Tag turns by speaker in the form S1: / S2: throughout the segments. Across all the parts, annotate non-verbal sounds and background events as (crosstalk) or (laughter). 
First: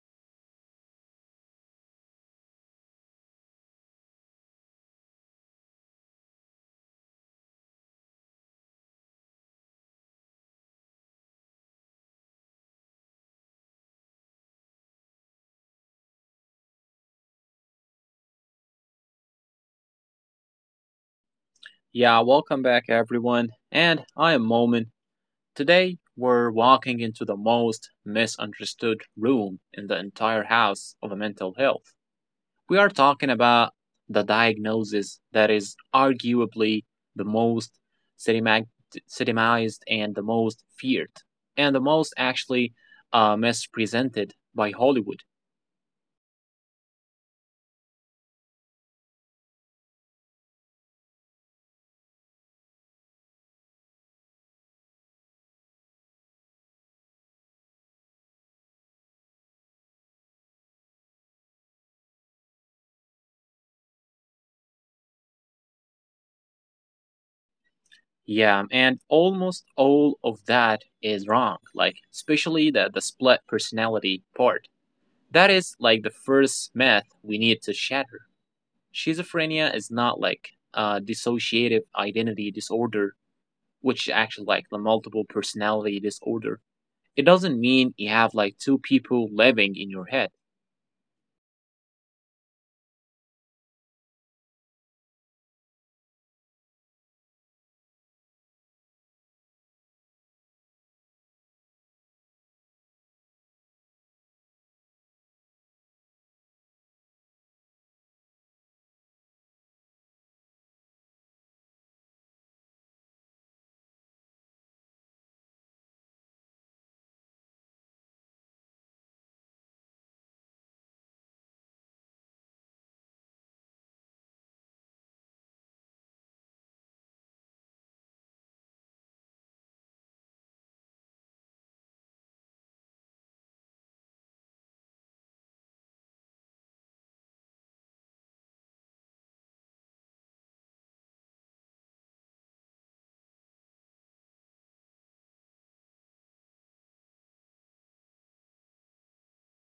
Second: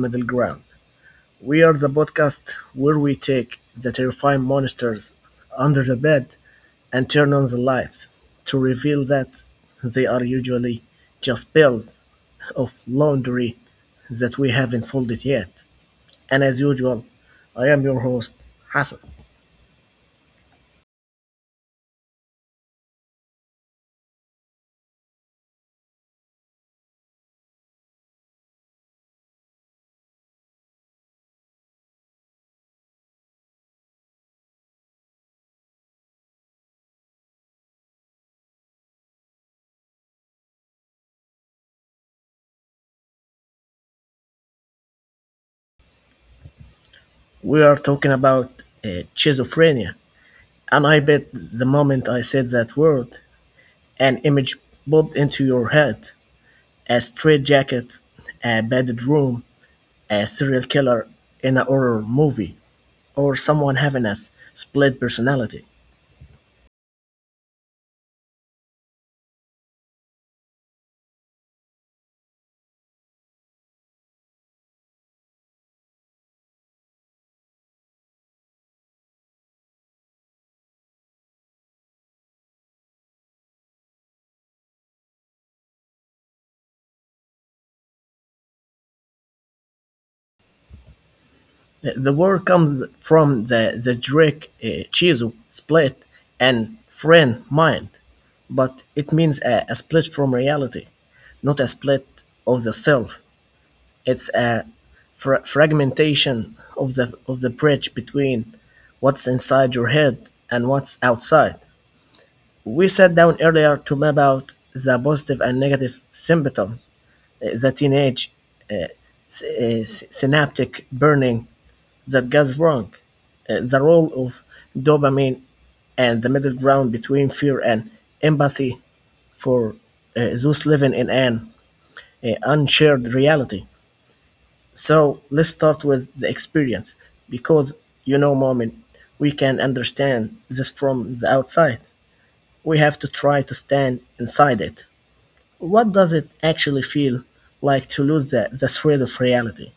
S1: Middle Ground. We are the podcast where we take the terrifying monsters under the bed and turn on the lights to reveal that they are usually just piles of laundry that we haven't folded yet. And as usual, I am your host, Hassan.
S2: Yeah, welcome back everyone. And I am Momin. Today we're walking into the most misunderstood room in the entire house of mental health. We are talking about the diagnosis that is arguably the most stigmat- stigmatized and the most feared and the most actually mispresented by Hollywood.
S1: We are talking about schizophrenia. And I bet the moment I said that word, an image popped into your head: a straitjacket, a padded room, a serial killer in a horror movie, or someone having a split personality.
S2: Yeah, and almost all of that is wrong, like especially the split personality part. That is like the first myth we need to shatter. Schizophrenia is not like a dissociative identity disorder, which is actually like the multiple personality disorder. It doesn't mean you have like two people living in your head.
S1: The word comes from the Greek chizo, split, and friend, mind, but it means a split from reality, not a split of the self. It's a fragmentation of the bridge between what's inside your head and what's outside. We sat down earlier to map out the positive and negative symptoms, the teenage uh, synaptic burning that goes wrong, the role of dopamine, and the middle ground between fear and empathy for those living in an unshared reality. So let's start with the experience because, you know, moment, we can understand this from the outside. We have to try to stand inside it. What does it actually feel like to lose the thread of reality?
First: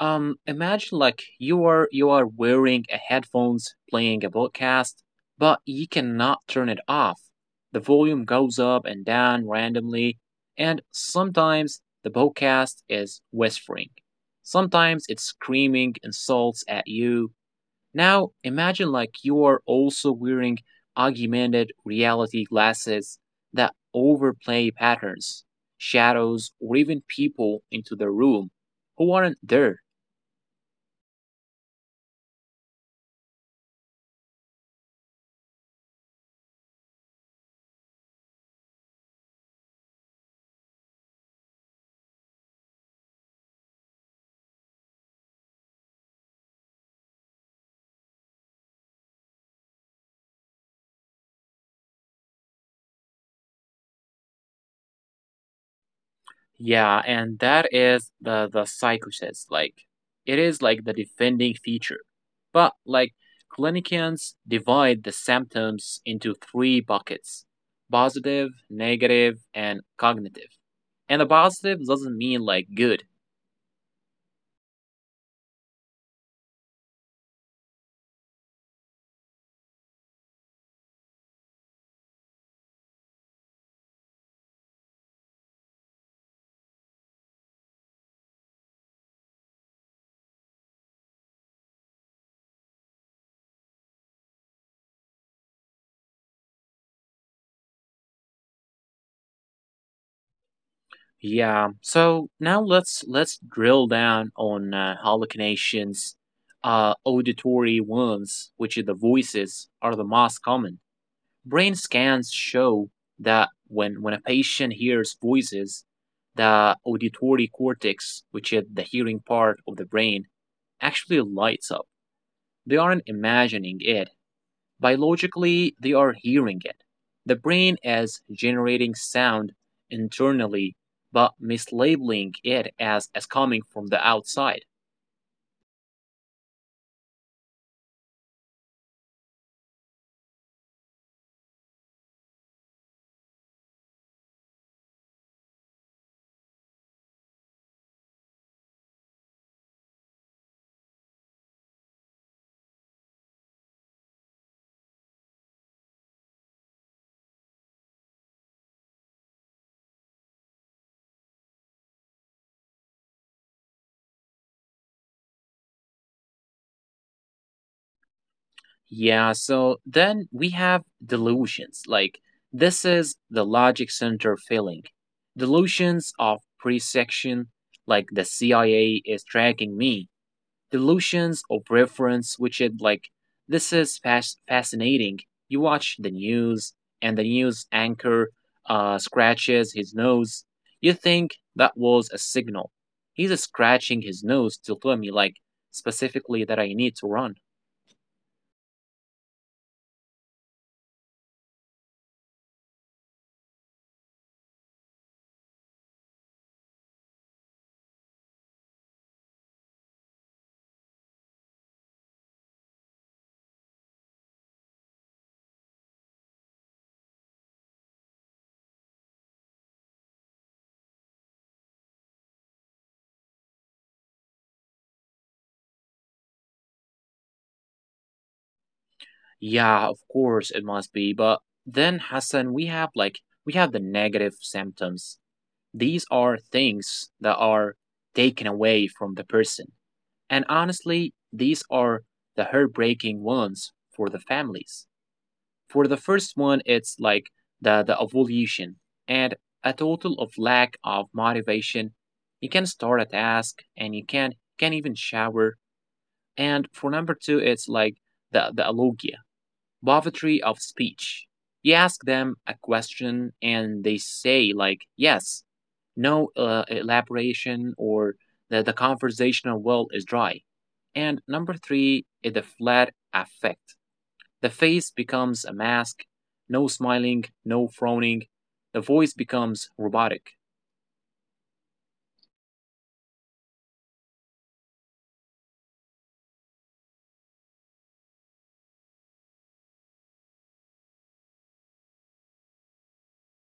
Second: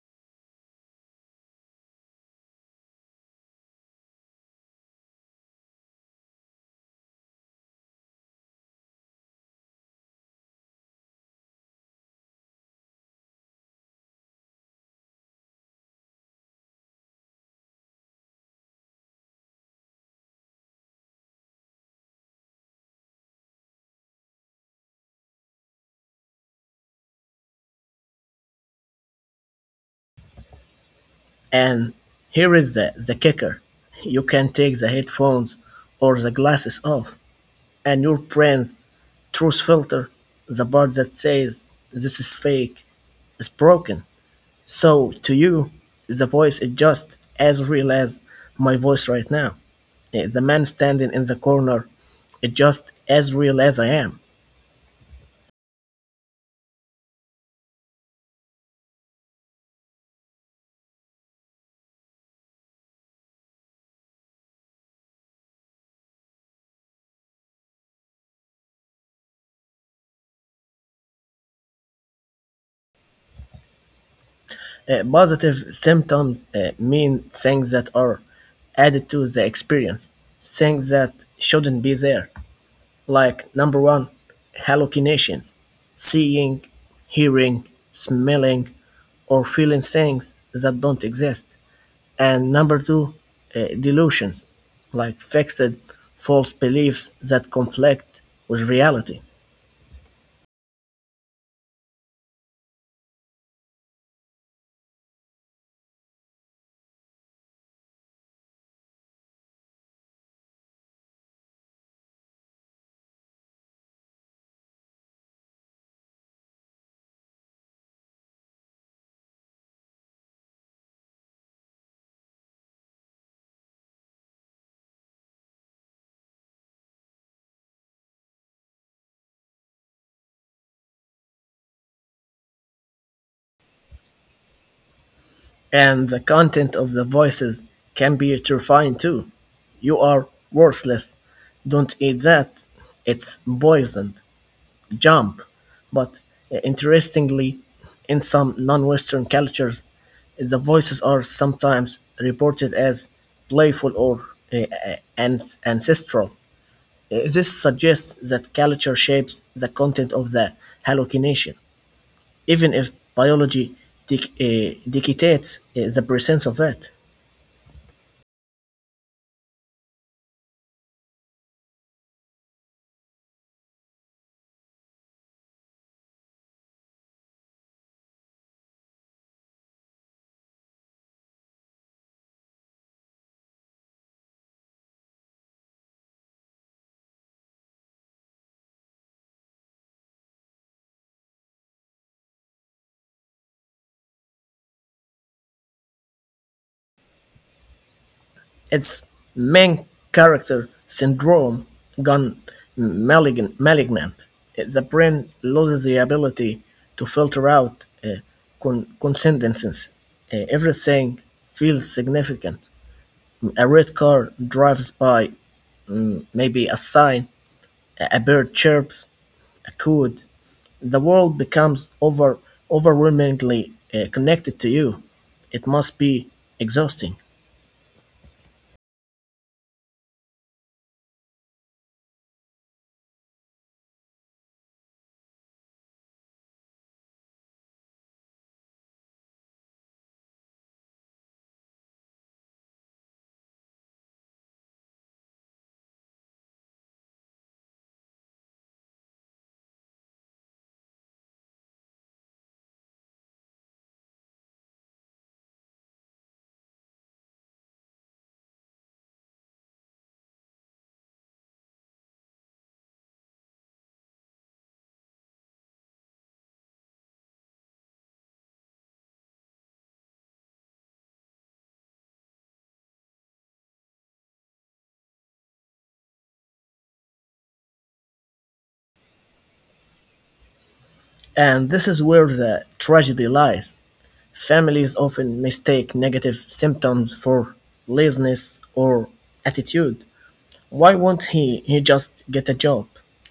S2: Imagine like you are wearing a headphones playing a podcast, but you cannot turn it off. The volume goes up and down randomly, and sometimes the podcast is whispering. Sometimes it's screaming insults at you. Now imagine like you are also wearing augmented reality glasses that overplay patterns, shadows, or even people into the room who aren't there.
S1: And here is the kicker: you can take the headphones or the glasses off, and your brain's truth filter, the part that says this is fake, is broken. So to you, the voice is just as real as my voice right now. The man standing in the corner is just as real as I am.
S2: Yeah, and that is the psychosis. Like it is like the defending feature. But like clinicians divide the symptoms into three buckets: positive, negative, and cognitive. And the positive doesn't mean like good.
S1: Positive symptoms mean things that are added to the experience, things that shouldn't be there, like number one, hallucinations, seeing, hearing, smelling, or feeling things that don't exist. And number two, delusions, like fixed false beliefs that conflict with reality.
S2: Yeah. So now let's drill down on hallucinations, auditory ones, which are the voices, are the most common. Brain scans show that when a patient hears voices, the auditory cortex, which is the hearing part of the brain, actually lights up. They aren't imagining it. Biologically, they are hearing it. The brain is generating sound internally, but mislabeling it as coming from the outside.
S1: And the content of the voices can be terrifying too. You are worthless. Don't eat that. It's poisoned. Jump. But interestingly, in some non Western cultures, the voices are sometimes reported as playful or uh, uh, ancestral. This suggests that culture shapes the content of the hallucination, even if biology dictates the presence of it.
S2: Yeah, so then we have delusions. Like, this is the logic center failing. Delusions of presection, like the CIA is tracking me, delusions of reference, which is like this is fascinating. You watch the news, and the news anchor scratches his nose. You think that was a signal. He's scratching his nose to tell me, like, specifically that I need to run.
S1: Its main character, Syndrome gone malignant. The brain loses the ability to filter out uh, coincidences. Everything feels significant. A red car drives by, mm, maybe a sign, a bird chirps, a code. The world becomes over overwhelmingly connected to you. It must be exhausting.
S2: Yeah, of course it must be. But then, Hassan, we have like we have the negative symptoms. These are things that are taken away from the person. And honestly, these are the heartbreaking ones for the families. For the first one, it's like the ovulation and a total of lack of motivation. You can start a task and you can't even shower. And for number two, it's like the alogia. Poverty of speech. You ask them a question and they say, like, yes, no elaboration, or that the conversational well is dry. And number three is the flat affect. The face becomes a mask, no smiling, no frowning. The voice becomes robotic.
S1: And this is where the tragedy lies. Families often mistake negative symptoms for laziness or attitude. Why won't he just get a job?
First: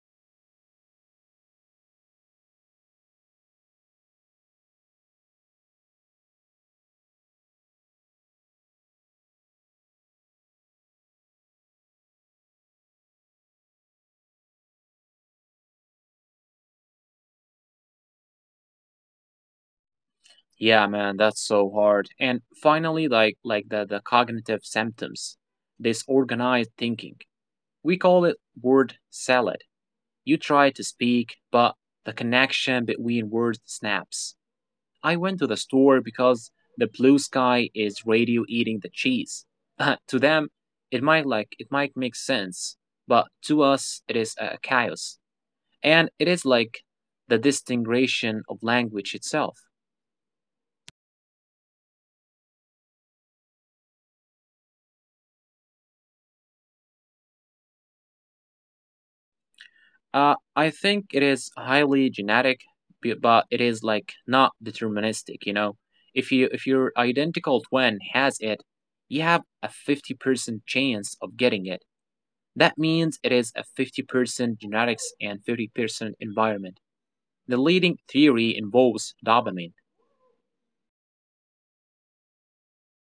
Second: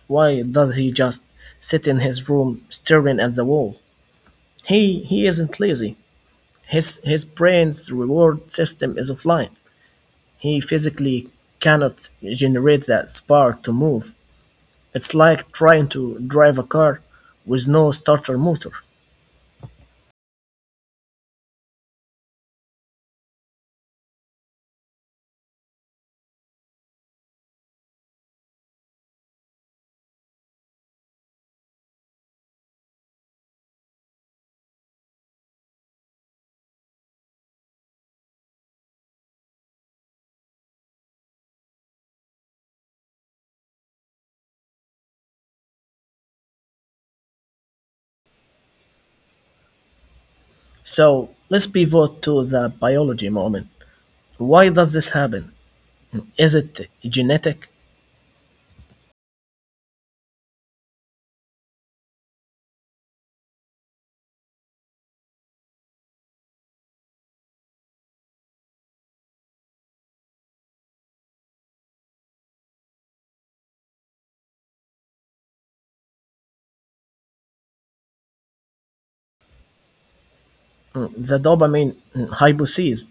S1: Why does he just sit in his room staring at the wall? He he isn't lazy. His brain's reward system is offline. He physically cannot generate that spark to move. It's like trying to drive a car with no starter motor.
S2: Yeah, man, that's so hard. And finally, like the cognitive symptoms, disorganized thinking. We call it word salad. You try to speak, but the connection between words snaps. I went to the store because the blue sky is radio eating the cheese. (laughs) To them, it might like it might make sense, but to us it is a chaos. And it is like the distinguishing of language itself.
S1: So let's pivot to the biology moment. Why does this happen? Is it genetic?
S2: I think it is highly genetic, but it is like not deterministic. You know, if your identical twin has it, you have a 50% chance of getting it. That means it is a 50% genetics and 50% environment. The leading theory involves dopamine.
S1: Mm, the dopamine mm, hypothesis.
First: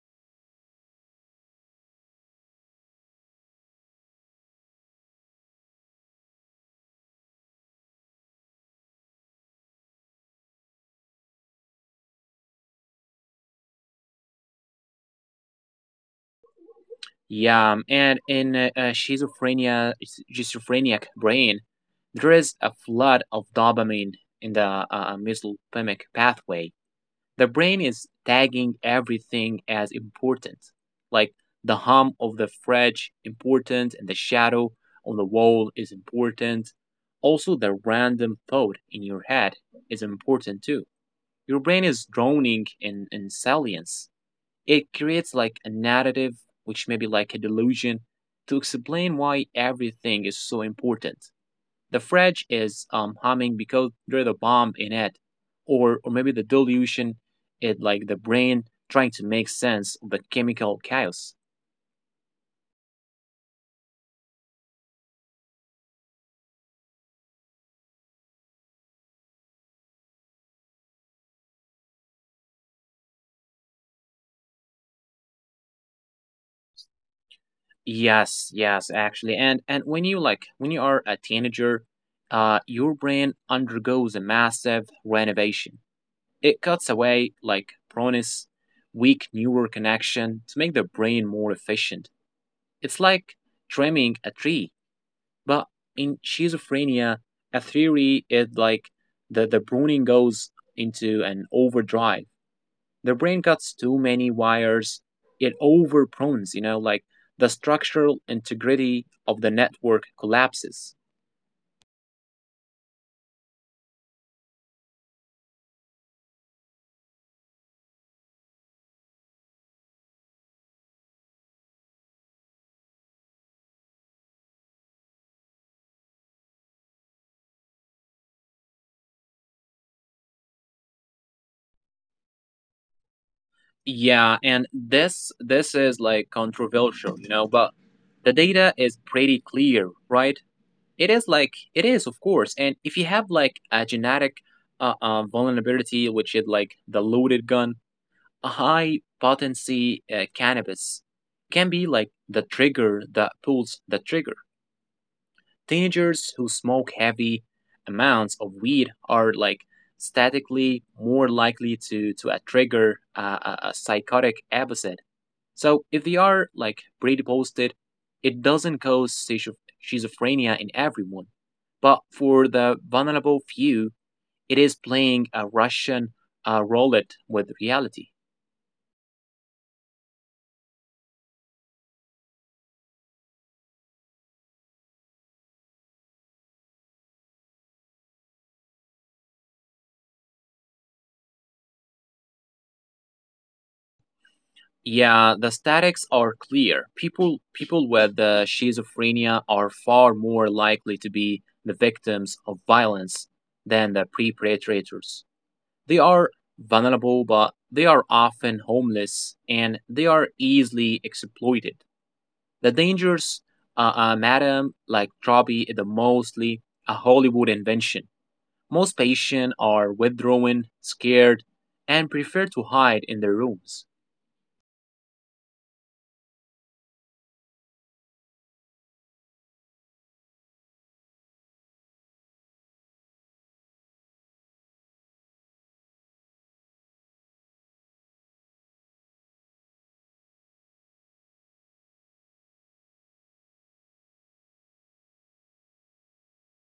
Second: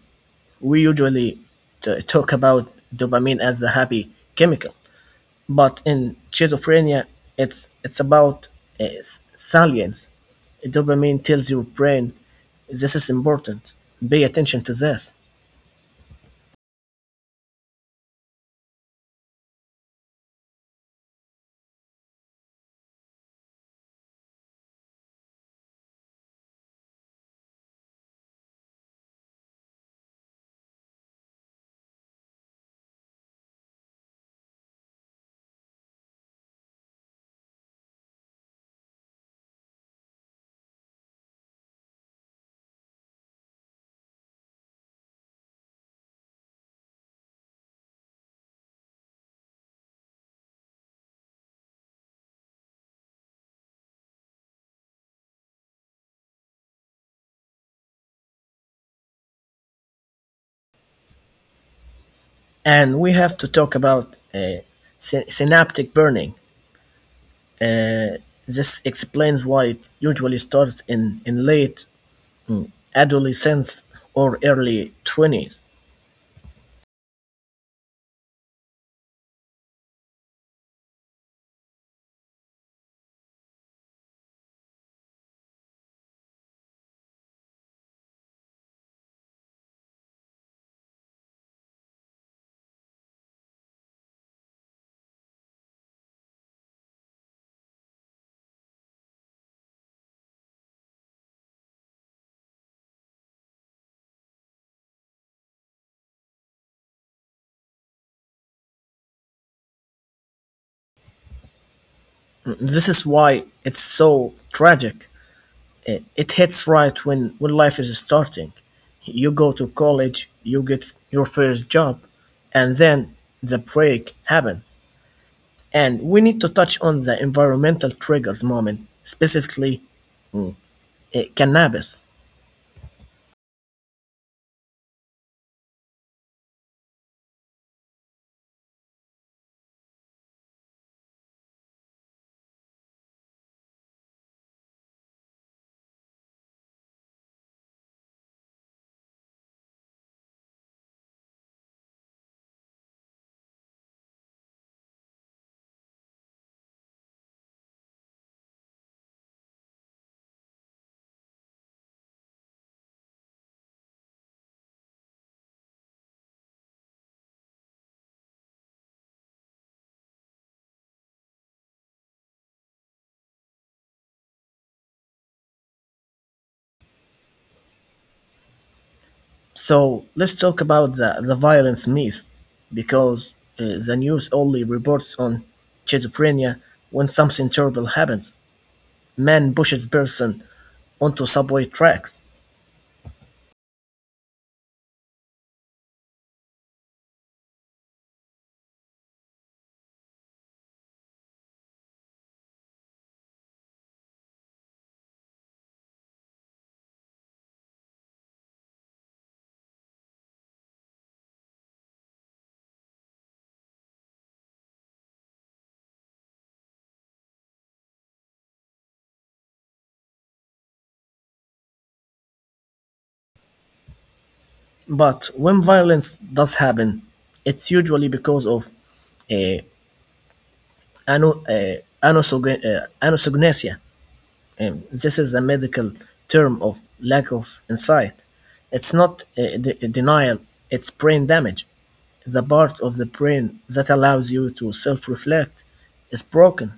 S1: We usually talk about dopamine as the happy chemical, but in schizophrenia, it's about salience. Dopamine tells your brain this is important. Pay attention to this,
S2: Yeah, and in schizophrenia, schizophrenic brain, there is a flood of dopamine in the mesolimbic pathway. The brain is tagging everything as important, like the hum of the fridge important and the shadow on the wall is important. Also the random thought in your head is important too. Your brain is drowning in salience. It creates like a narrative, which may be like a delusion, to explain why everything is so important. The French is humming because there's a bomb in it, or maybe the delusion, it like the brain trying to make sense of the chemical chaos.
S1: and we have to talk about synaptic burning. Uh, this explains why it usually starts in late adolescence or early 20s.
S2: Yes, yes, actually, and when you like when you are a teenager, your brain undergoes a massive renovation. It cuts away like Pronis weak neural connection to make the brain more efficient. It's like trimming a tree. But in schizophrenia, a theory is like the pruning goes into an overdrive. The brain cuts too many wires, it overprunes, you know, like the structural integrity of the network collapses.
S1: This is why it's so tragic. I- It hits right when life is starting. You go to college, you get your first job, and then the break happens. And we need to touch on the environmental triggers moment, specifically mm, cannabis.
S2: Yeah, and this is like controversial, you know, but the data is pretty clear, right? It is like it is, of course. And if you have like a genetic vulnerability, which is like the loaded gun, a high potency cannabis can be like the trigger that pulls the trigger. Teenagers who smoke heavy amounts of weed are like statically more likely to trigger a psychotic episode. So if they are like predisposed, it doesn't cause schizophrenia in everyone, but for the vulnerable few, it is playing a Russian roulette with reality.
S1: So let's talk about the violence myth because the news only reports on schizophrenia when something terrible happens. Man pushes person onto subway tracks.
S2: Yeah, the statics are clear. People with schizophrenia are far more likely to be the victims of violence than the perpetrators. They are vulnerable, but they are often homeless and they are easily exploited. The dangers, madam, like Trabi, is mostly a Hollywood invention. Most patients are withdrawn, scared, and prefer to hide in their rooms.
S1: But when violence does happen, it's usually because of uh, ano, uh, anosognosia. This is a medical term of lack of insight. It's not denial, it's brain damage. The part of the brain that allows you to self-reflect is broken.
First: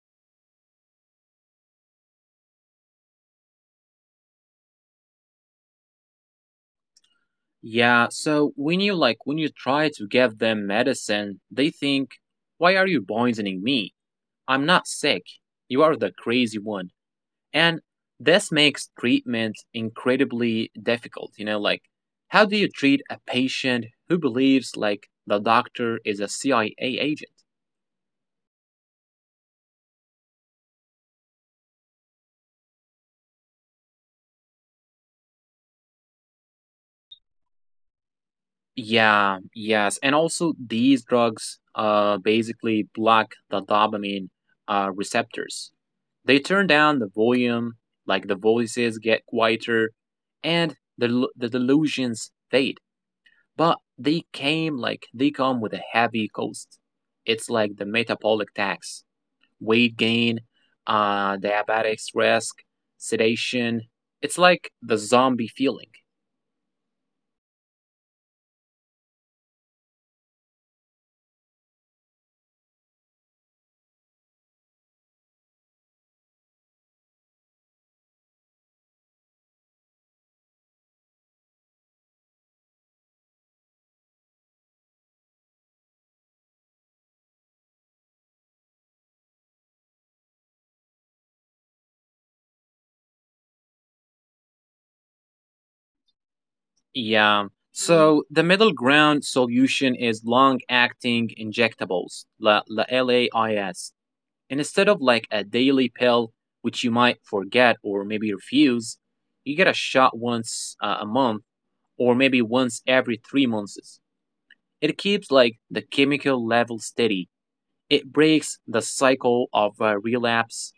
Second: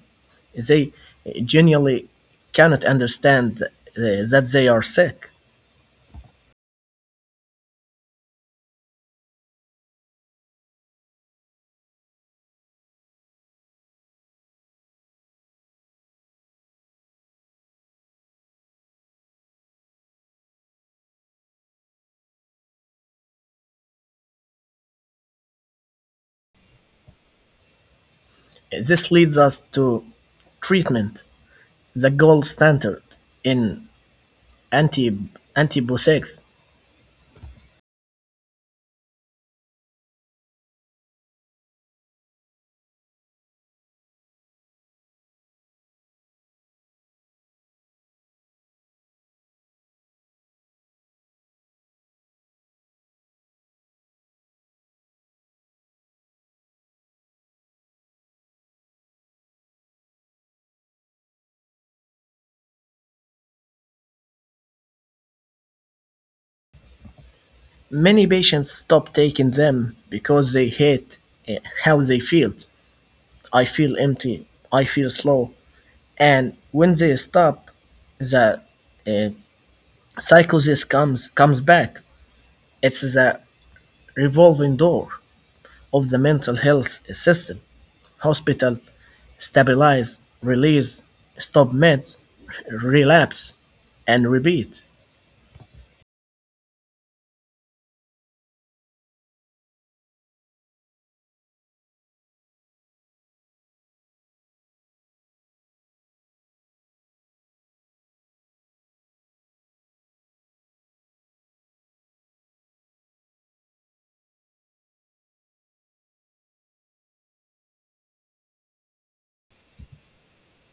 S1: They genuinely cannot understand that they are sick.
S2: Yeah, so when you try to give them medicine, they think, "Why are you poisoning me? I'm not sick. You are the crazy one." And this makes treatment incredibly difficult, you know, like how do you treat a patient who believes like the doctor is a CIA agent?
S1: This leads us to treatment, the gold standard in anti antibiotics.
S2: Yeah, yes. And also these drugs basically block the dopamine receptors. They turn down the volume, like the voices get quieter, and the delusions fade. But they came like they come with a heavy cost. It's like the metabolic tax, weight gain, diabetic risk, sedation. It's like the zombie feeling.
S1: Many patients stop taking them because they hate uh, how they feel. I feel empty. I feel slow. And when they stop, the uh, psychosis comes back. It's the revolving door of the mental health system: hospital, stabilize, release, stop meds, (laughs) relapse, and repeat.
S2: Yeah. So the middle ground solution is long acting injectables, the la LAIS. Instead of like a daily pill, which you might forget or maybe refuse, you get a shot once a month or maybe once every 3 months. It keeps like the chemical level steady. It breaks the cycle of relapse.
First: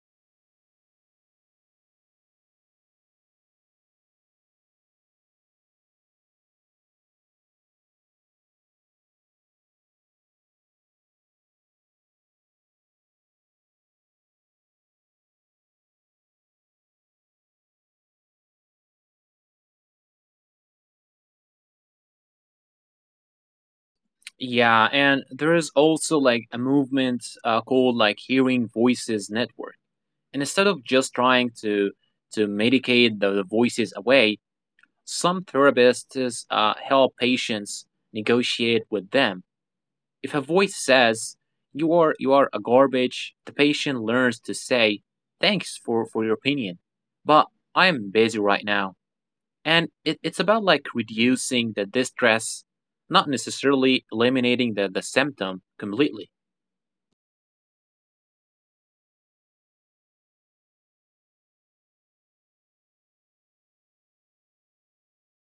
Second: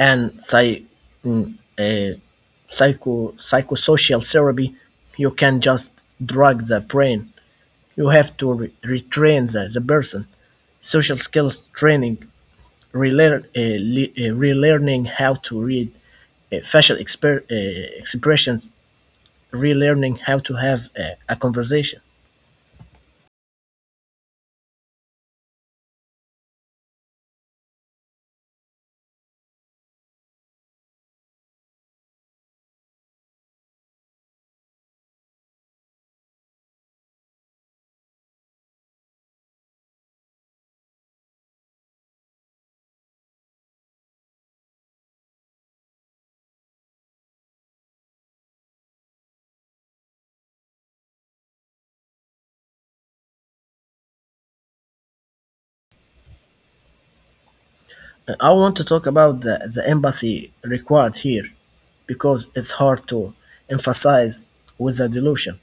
S1: And mm, eh, psychosocial therapy, you can just drug the brain. You have to retrain the person. Social skills training, relearning how to read expressions, relearning how to have a conversation.
S2: Yeah, and there is also like a movement called like Hearing Voices Network. And instead of just trying to medicate the voices away, some therapists help patients negotiate with them. If a voice says you are a garbage, the patient learns to say thanks for your opinion, but I am busy right now, and it's about like reducing the distress, not necessarily eliminating the symptom completely.
S1: I want to talk about the empathy required here because it's hard to emphasize with a delusion.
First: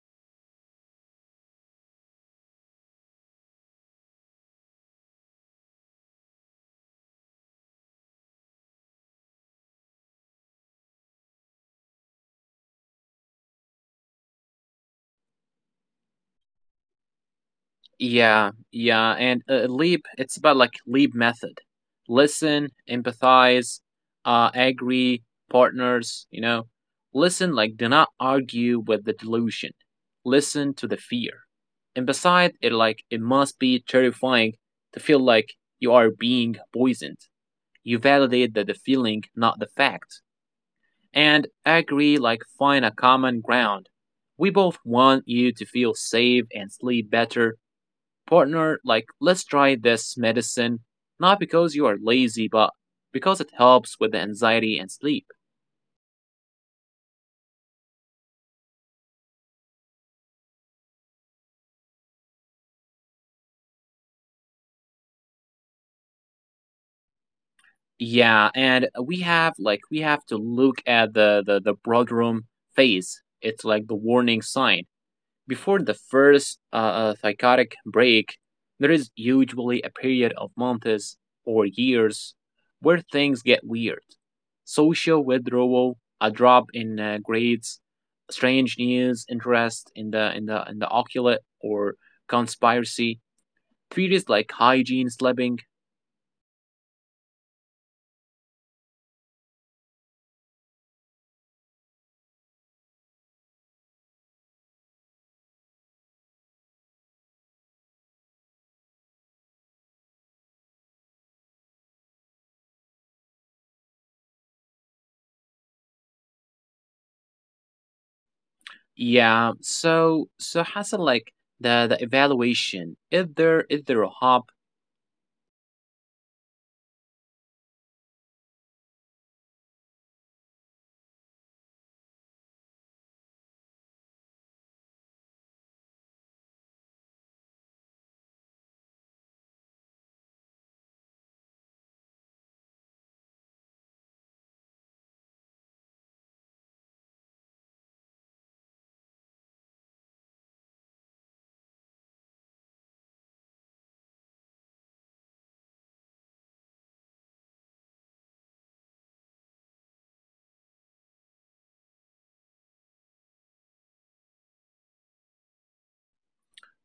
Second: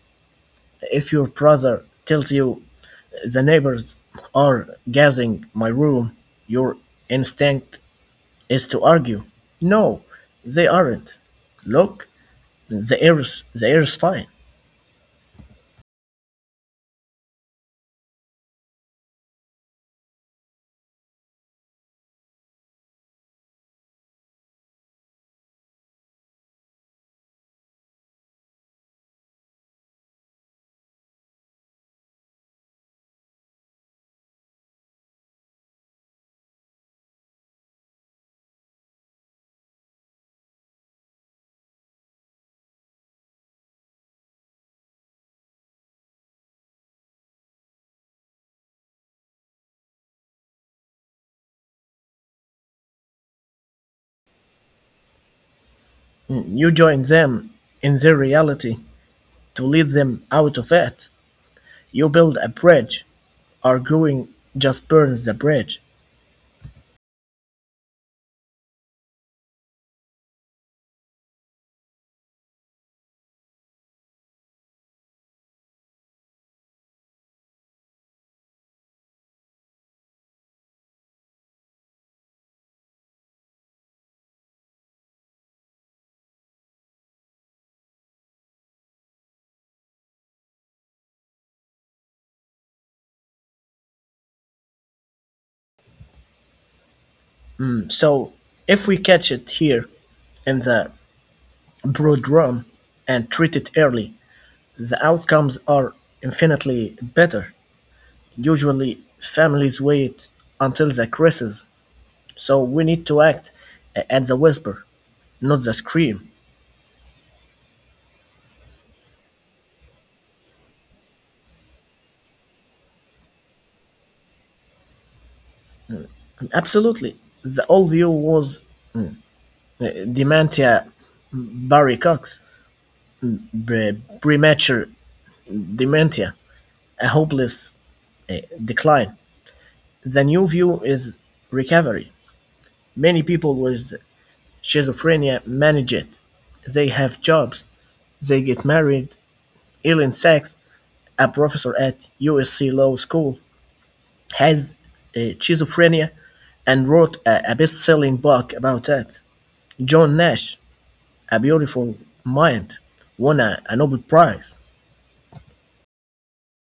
S1: If your brother tells you the neighbors are gassing my room, your instinct is to argue. No, they aren't. Look, the air's fine.
S2: Yeah, yeah, and Leap, it's about like Leap method. Listen, empathize, agree, partners, you know. Listen, like, do not argue with the delusion. Listen to the fear. And beside it, like, it must be terrifying to feel like you are being poisoned. You validate the feeling, not the fact. And agree, like, find a common ground. We both want you to feel safe and sleep better partner, like, let's try this medicine, not because you are lazy, but because it helps with the anxiety and sleep.
S1: You join them in their reality to lead them out of it. You build a bridge; arguing just burns the bridge.
S2: Yeah, and we have like we have to look at the broad phase. It's like the warning sign. Before the first psychotic break, there is usually a period of months or years where things get weird. Social withdrawal, a drop in grades, strange news, interest in the occult or conspiracy theories like hygiene, sleeping.
S1: Mm, so if we catch it here in the broad run and treat it early, the outcomes are infinitely better. Usually families wait until the crisis, so we need to act at the whisper, not the scream.
S2: Yeah. So so Hassan, like the evaluation, is there a hub?
S1: Absolutely. The old view was uh, dementia Barry Cox, premature dementia, a hopeless uh, decline. The new view is recovery. Many people with schizophrenia manage it. They have jobs. They get married. Ellen Sachs, a professor at USC Law School, has schizophrenia and wrote a best selling book about that. John Nash, A Beautiful Mind, won a Nobel Prize.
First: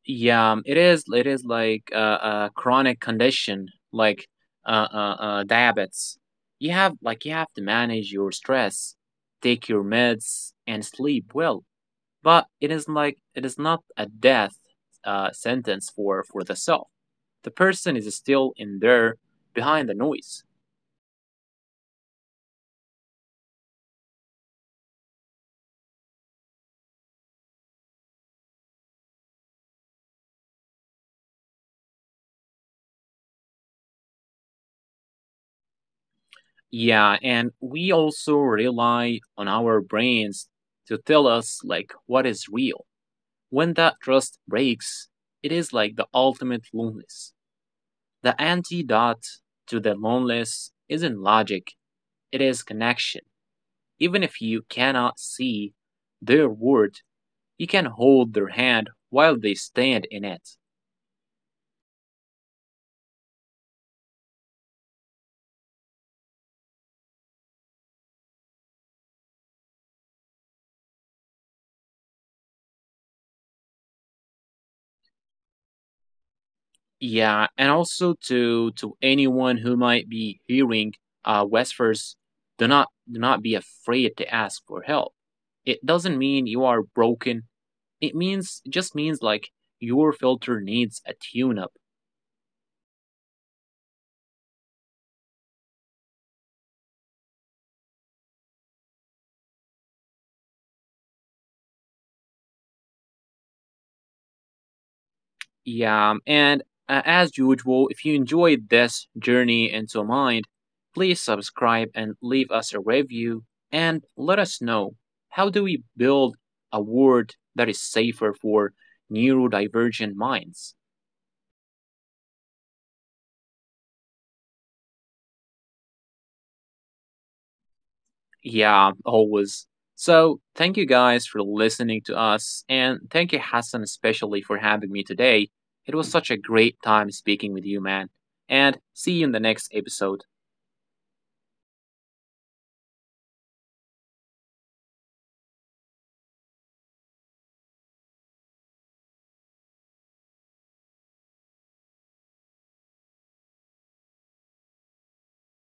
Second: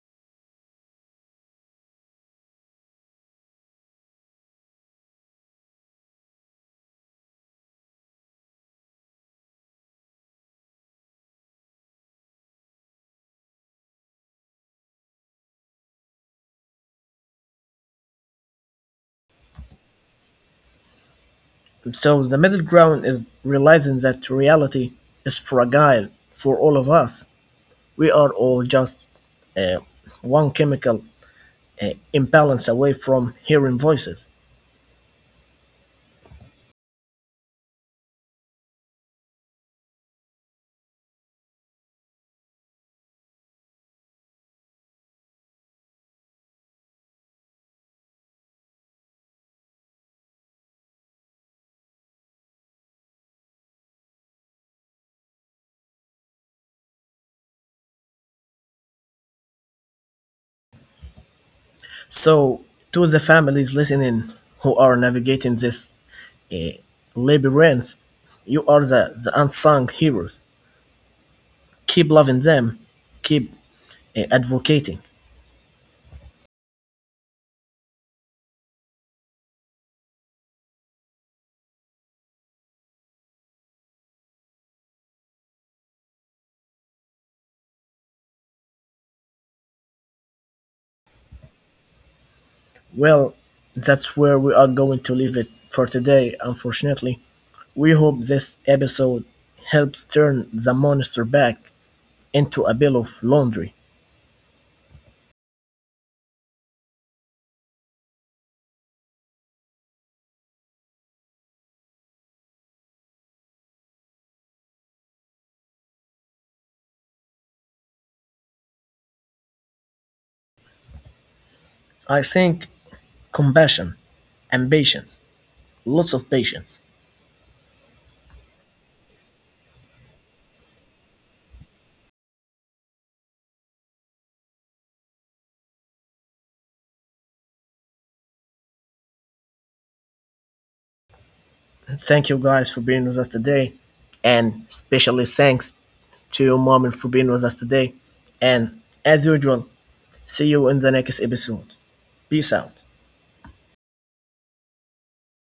S2: Yeah, it is. It is like a chronic condition, like diabetes. You have like you have to manage your stress, take your meds, and sleep well. But it is like it is not a death sentence for the self. The person is still in there behind the noise.
S1: So the middle ground is realizing that reality is fragile for all of us. We are all just uh, one chemical imbalance away from hearing voices.
S2: Yeah, and we also rely on our brains to tell us like what is real. When that trust breaks, it is like the ultimate loneliness. The antidote to the loneliness isn't logic, it is connection. Even if you cannot see their word, you can hold their hand while they stand in it.
S1: So, to the families listening who are navigating this uh, labyrinth, you are the unsung heroes. Keep loving them, keep advocating.
S2: Yeah, and also to anyone who might be hearing whispers, do not be afraid to ask for help. It doesn't mean you are broken, it means it just means like your filter needs a tune up.
S1: Well, that's where we are going to leave it for today, unfortunately. We hope this episode helps turn the monster back into a bill of laundry.
S2: Yeah, and as usual, if you enjoyed this journey into mind, please subscribe and leave us a review and let us know how do we build a world that is safer for neurodivergent minds.
S1: I think compassion, and patience. Lots of patience.
S2: Yeah, always. So, thank you guys for listening to us, and thank you, Hassan, especially for having me today. It was such a great time speaking with you, man. And see you in the next episode.
S1: Thank you guys for being with us today. And especially thanks to your mom for being with us today. And as usual, see you in the next episode. Peace out.